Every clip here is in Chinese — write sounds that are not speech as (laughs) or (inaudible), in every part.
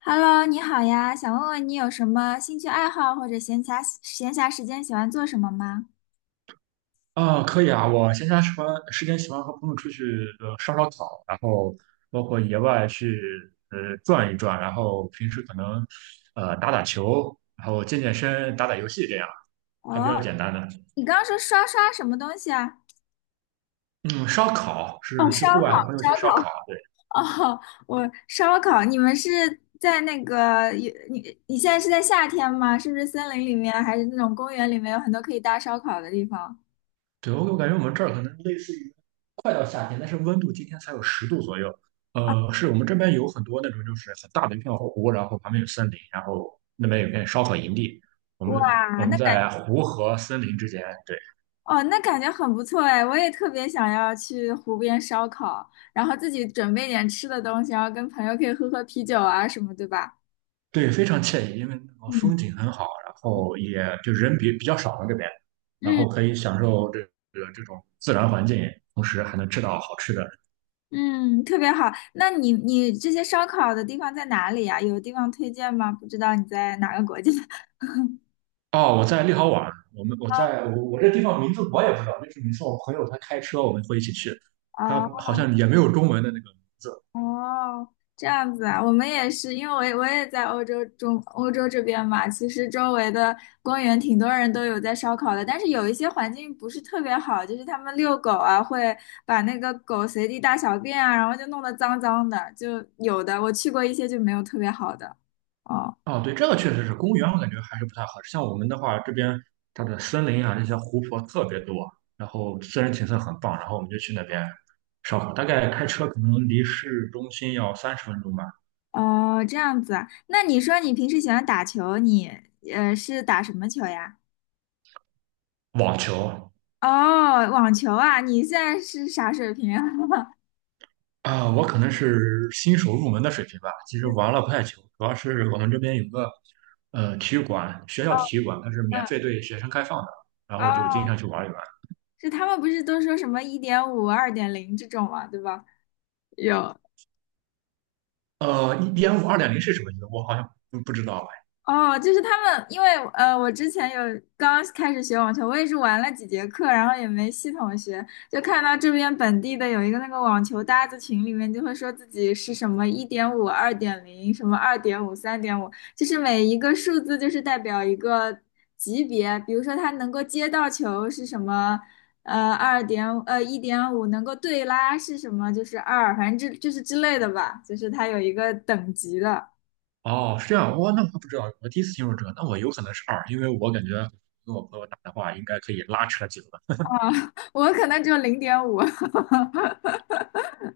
Hello，你好呀，想问问你有什么兴趣爱好或者闲暇时间喜欢做什么吗？啊，可以啊，我闲暇时间喜欢和朋友出去烧烤，然后包括野外去转一转，然后平时可能打打球，然后健健身、打打游戏这样，还比哦，较简单的。你刚刚说刷什么东西啊？嗯，烧烤哦，是去烧户烤，外和朋友去烧烧烤。烤，对。哦，我烧烤，你们是在那个你现在是在夏天吗？是不是森林里面还是那种公园里面有很多可以搭烧烤的地方？对，我感觉我们这儿可能类似于快到夏天，但是温度今天才有10度左右。是我们这边有很多那种就是很大的一片湖，然后旁边有森林，然后那边有片烧烤营地。我哇，们我那们感在湖和森林之间，对。哦，那感觉很不错哎，我也特别想要去湖边烧烤，然后自己准备点吃的东西，然后跟朋友可以喝喝啤酒啊什么，对吧？对，非常惬意，因为那个嗯风景很好，然后也就人比较少嘛这边，然嗯后可以享受这种自然环境，同时还能吃到好吃的。嗯，特别好。那你这些烧烤的地方在哪里呀？有地方推荐吗？不知道你在哪个国家？(laughs) 哦，我在立豪宛，我们我在我我这地方名字我也不知道，就是每次我朋友他开车，我们会一起去，哦他好像也没有中文的那个。哦，这样子啊，我们也是，因为我也在欧洲这边嘛，其实周围的公园挺多人都有在烧烤的，但是有一些环境不是特别好，就是他们遛狗啊，会把那个狗随地大小便啊，然后就弄得脏脏的，就有的我去过一些就没有特别好的。哦。哦，对，这个确实是公园，我感觉还是不太合适。像我们的话，这边它的森林啊，这些湖泊特别多，然后自然景色很棒，然后我们就去那边烧烤，大概开车可能离市中心要30分钟吧。哦，这样子啊。那你说你平时喜欢打球，你是打什么球呀？网球。哦，网球啊，你现在是啥水平啊？(laughs) 啊，我可能是新手入门的水平吧。其实玩了不太久，主要是我们这边有个体育馆，学校体育馆它是免嗯，费对学生开放的，然后就经哦，常去玩一玩。是他们不是都说什么一点五、二点零这种嘛，对吧？有。五二点零是什么意思？我好像不知道哦，就是他们，因为我之前有刚开始学网球，我也是玩了几节课，然后也没系统学，就看到这边本地的有一个那个网球搭子群里面就会说自己是什么一点五、二点零、什么二点五、三点五，就是每一个数字就是代表一个级别，比如说他能够接到球是什么，一点五，1.5能够对拉是什么，就是二，反正这就是之类的吧，就是它有一个等级的。哎。哦，是这样，我那我还不知道，我第一次听说这个，那我有可能是二，因为我感觉跟我朋友打的话，应该可以拉扯几轮。(laughs) 啊，我可能只有零点五，(laughs)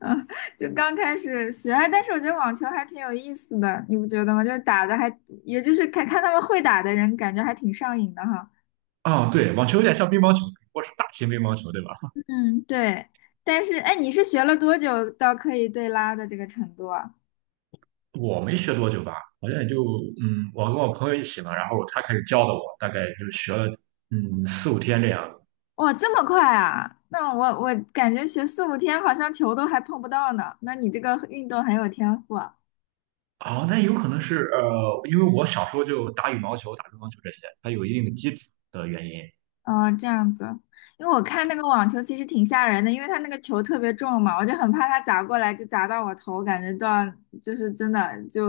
嗯，就刚开始学，哎但是我觉得网球还挺有意思的，你不觉得吗？就是打的还，也就是看看他们会打的人，感觉还挺上瘾的哈。啊，对，网球有点像乒乓球，不过是大型乒乓球，对吧？嗯，对。但是，哎，你是学了多久到可以对拉的这个程度啊？我没学多久吧，好像也就我跟我朋友一起嘛，然后他开始教的我，大概就学了四五天这样子。哇，这么快啊！那我感觉学四五天好像球都还碰不到呢。那你这个运动很有天赋啊哦，那有可能是因为我小时候就打羽毛球、打乒乓球这些，它有一定的基础的原因。哦，这样子，因为我看那个网球其实挺吓人的，因为它那个球特别重嘛，我就很怕它砸过来就砸到我头，感觉到就是真的就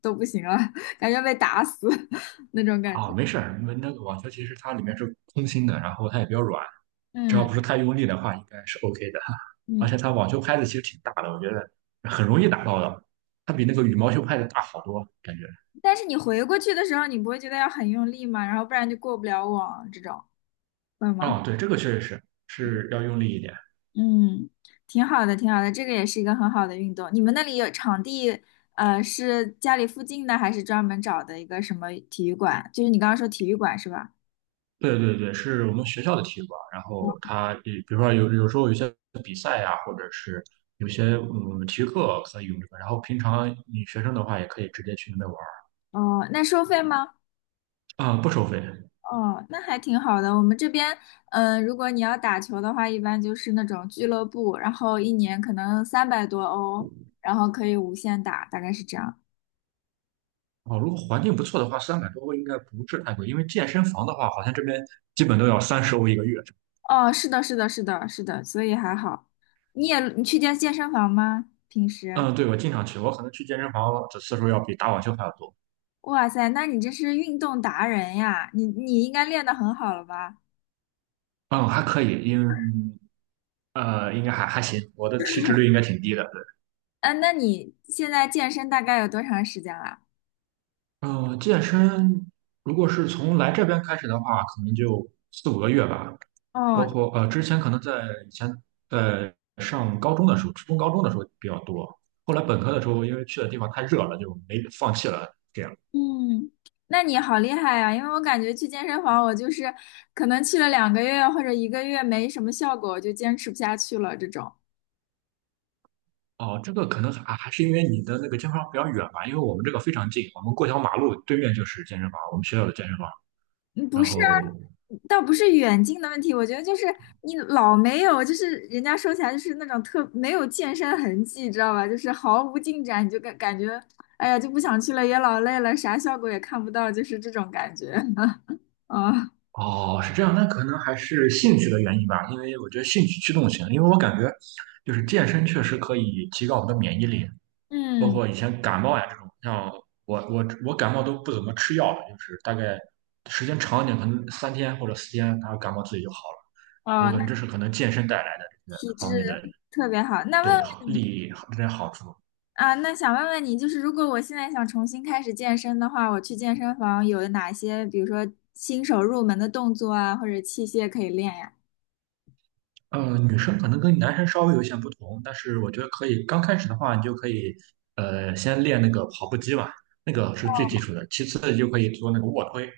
都不行了，(laughs) 感觉被打死 (laughs) 那种感啊、觉。没事儿，因为那个网球其实它里面是空心的，然后它也比较软，只要嗯不是太用力的话，应该是 OK 的。而嗯，且它网球拍子其实挺大的，我觉得很容易打到的，它比那个羽毛球拍子大好多，感觉。但是你回过去的时候，你不会觉得要很用力吗？然后不然就过不了网这种，会吗？啊、对，这个确实是是要用力一点。嗯，挺好的，挺好的，这个也是一个很好的运动。你们那里有场地，是家里附近的，还是专门找的一个什么体育馆？就是你刚刚说体育馆是吧？对对对，是我们学校的体育馆。然后它，比如说有时候有些比赛呀、或者是有些体育课可以用这个。然后平常你学生的话，也可以直接去那边玩哦，那收费吗？儿啊、不收费。哦，那还挺好的。我们这边，嗯，如果你要打球的话，一般就是那种俱乐部，然后一年可能三百多欧，然后可以无限打，大概是这样。哦，如果环境不错的话，300多欧应该不是太贵，因为健身房的话，好像这边基本都要30欧一个月。哦，是的，是的，是的，是的，所以还好。你也，你去健身房吗？平时？嗯，对，我经常去，我可能去健身房的次数要比打网球还要多。哇塞，那你这是运动达人呀！你应该练得很好了吧？嗯，还可以，应该还行，我的体脂率应该挺低的。嗯、那你现在健身大概有多长时间了？健身如果是从来这边开始的话，可能就四五个月吧。哦，包括之前可能在以前在上高中的时候，初中高中的时候比较多。后来本科的时候，因为去的地方太热了，就没放弃了。这样。嗯，那你好厉害呀！因为我感觉去健身房，我就是可能去了两个月或者一个月没什么效果，我就坚持不下去了。这种，哦，这个可能还是因为你的那个健身房比较远吧，因为我们这个非常近，我们过条马路对面就是健身房，我们学校的健身房。嗯不然是啊，后倒不是远近的问题，我觉得就是你老没有，就是人家说起来就是那种特没有健身痕迹，知道吧？就是毫无进展，你就感觉，哎呀，就不想去了，也老累了，啥效果也看不到，就是这种感觉。(laughs) 啊，哦，是这样，那可能还是兴趣的原因吧，因为我觉得兴趣驱动型，因为我感觉就是健身确实可以提高我们的免疫力，包嗯，括以前感冒呀这种，像我感冒都不怎么吃药的，就是大概时间长一点，可能3天或者4天，它感冒自己就好了。我哦，那感觉这是可能健身带来的这个体质方面的特别好。那问。对好利益这些好处。啊，那想问问你，就是如果我现在想重新开始健身的话，我去健身房有哪些，比如说新手入门的动作啊，或者器械可以练呀？女生可能跟男生稍微有一些不同，但是我觉得可以，刚开始的话，你就可以，先练那个跑步机吧，那个是最基础的。其次，你就可以做那个卧推。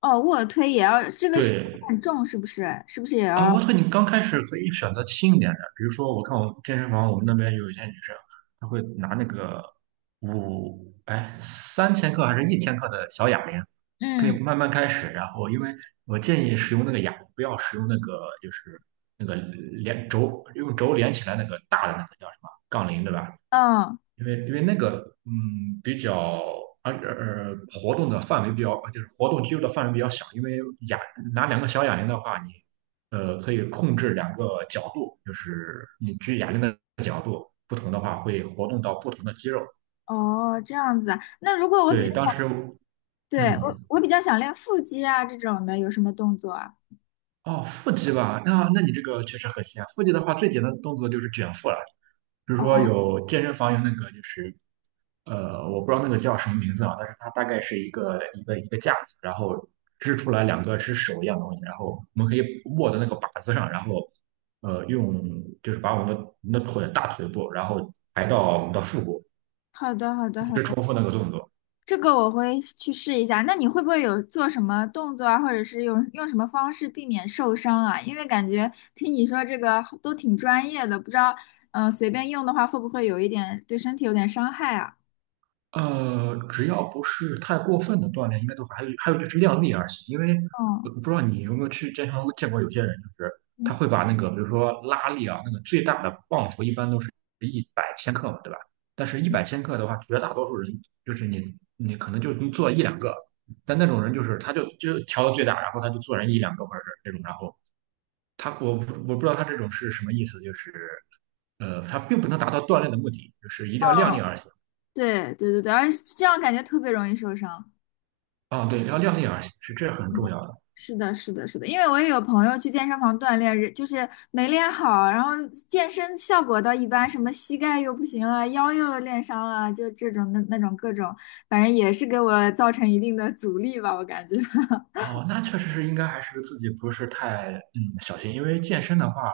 哦，卧推也要，这个是对，很重，是不是？是不是也啊，要？卧推你刚开始可以选择轻一点的，比如说，我看我们健身房，我们那边有一些女生，她会拿那个3千克还是1千克的小哑铃，可以嗯，慢慢开始，然后因为我建议使用那个哑铃，不要使用那个就是那个连轴用轴连起来那个大的那个叫什么杠铃，对吧？嗯，因为那个比较而呃活动的范围比较就是活动肌肉的范围比较小，因为哑拿两个小哑铃的话，你可以控制两个角度，就是你举哑铃的角度不同的话，会活动到不同的肌肉。哦，这样子啊。那如果我比较对，当想，时对，我嗯我比较想练腹肌啊这种的，有什么动作啊？哦，腹肌吧，那你这个确实很像。腹肌的话，最简单的动作就是卷腹了。比如说哦，有健身房有那个就是，我不知道那个叫什么名字啊，但是它大概是一个一个一个架子，然后支出来两个是手一样的东西，然后我们可以握在那个把子上，然后用就是把我们的大腿部，然后抬到我们的腹部，好的，好的，一好直重复那个动作。这个我会去试一下。那你会不会有做什么动作啊，或者是用什么方式避免受伤啊？因为感觉听你说这个都挺专业的，不知道，嗯、随便用的话会不会有一点对身体有点伤害啊？只要不是太过分的锻炼，应该都还有就是量力而行。因为我嗯，不知道你有没有去健身房见过有些人，就是他会把那个比如说拉力啊，那个最大的磅幅一般都是一百千克嘛，对吧？但是一嗯，百千克的话，绝大多数人就是你可能就能做一两个，但那种人就是他就调到最大，然后他就做人一两个或者是这种，然后他我不知道他这种是什么意思，就是他并不能达到锻炼的目的，就是一定要量力而行。对对对对，而且这样感觉特别容易受伤。啊，对，要量力而行，是这很重要的。是的，是的，是的，因为我也有朋友去健身房锻炼，就是没练好，然后健身效果倒一般，什么膝盖又不行了，腰又练伤了，就这种那种各种，反正也是给我造成一定的阻力吧，我感觉。(laughs) 哦，那确实是应该还是自己不是太小心，因为健身的话，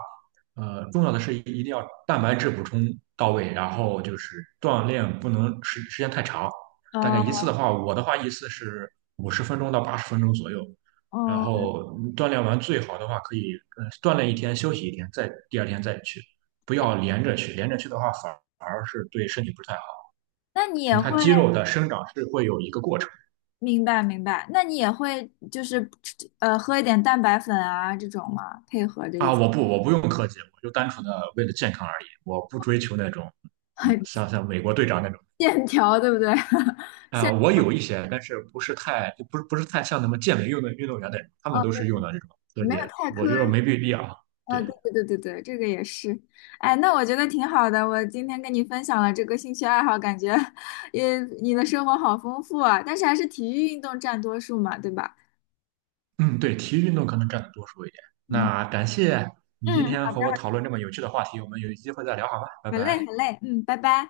重要的是一定要蛋白质补充到位，然后就是锻炼不能时间太长，大概一哦次的话，我的话一次是50分钟到80分钟左右，然哦，后锻炼完最好的话可以，锻炼一天休息一天，再第二天再去，不要连着去，连着去的话反而是对身体不太好，那你也因为会它肌肉的生长是会有一个过程。明白明白，那你也会就是喝一点蛋白粉啊这种吗？配合着一啊，起 我不用科技，我就单纯的为了健康而已，我不追求那种，(laughs) 嗯，很像美国队长那种。线条，对不对？(laughs) 啊、我有一些，但是不是太，就不是太像那么健美运动员那种，他们哦，都是用的这种科没技，有太我觉得苛没必要。啊，对对，对对对对，这个也是，哎，那我觉得挺好的。我今天跟你分享了这个兴趣爱好，感觉也你的生活好丰富啊。但是还是体育运动占多数嘛，对吧？嗯，对，体育运动可能占的多数一点。嗯那感谢你嗯，今天好和的，我讨论这么有趣的话题，我们有机会再聊好吧，拜好累，拜。好累，嗯，拜拜。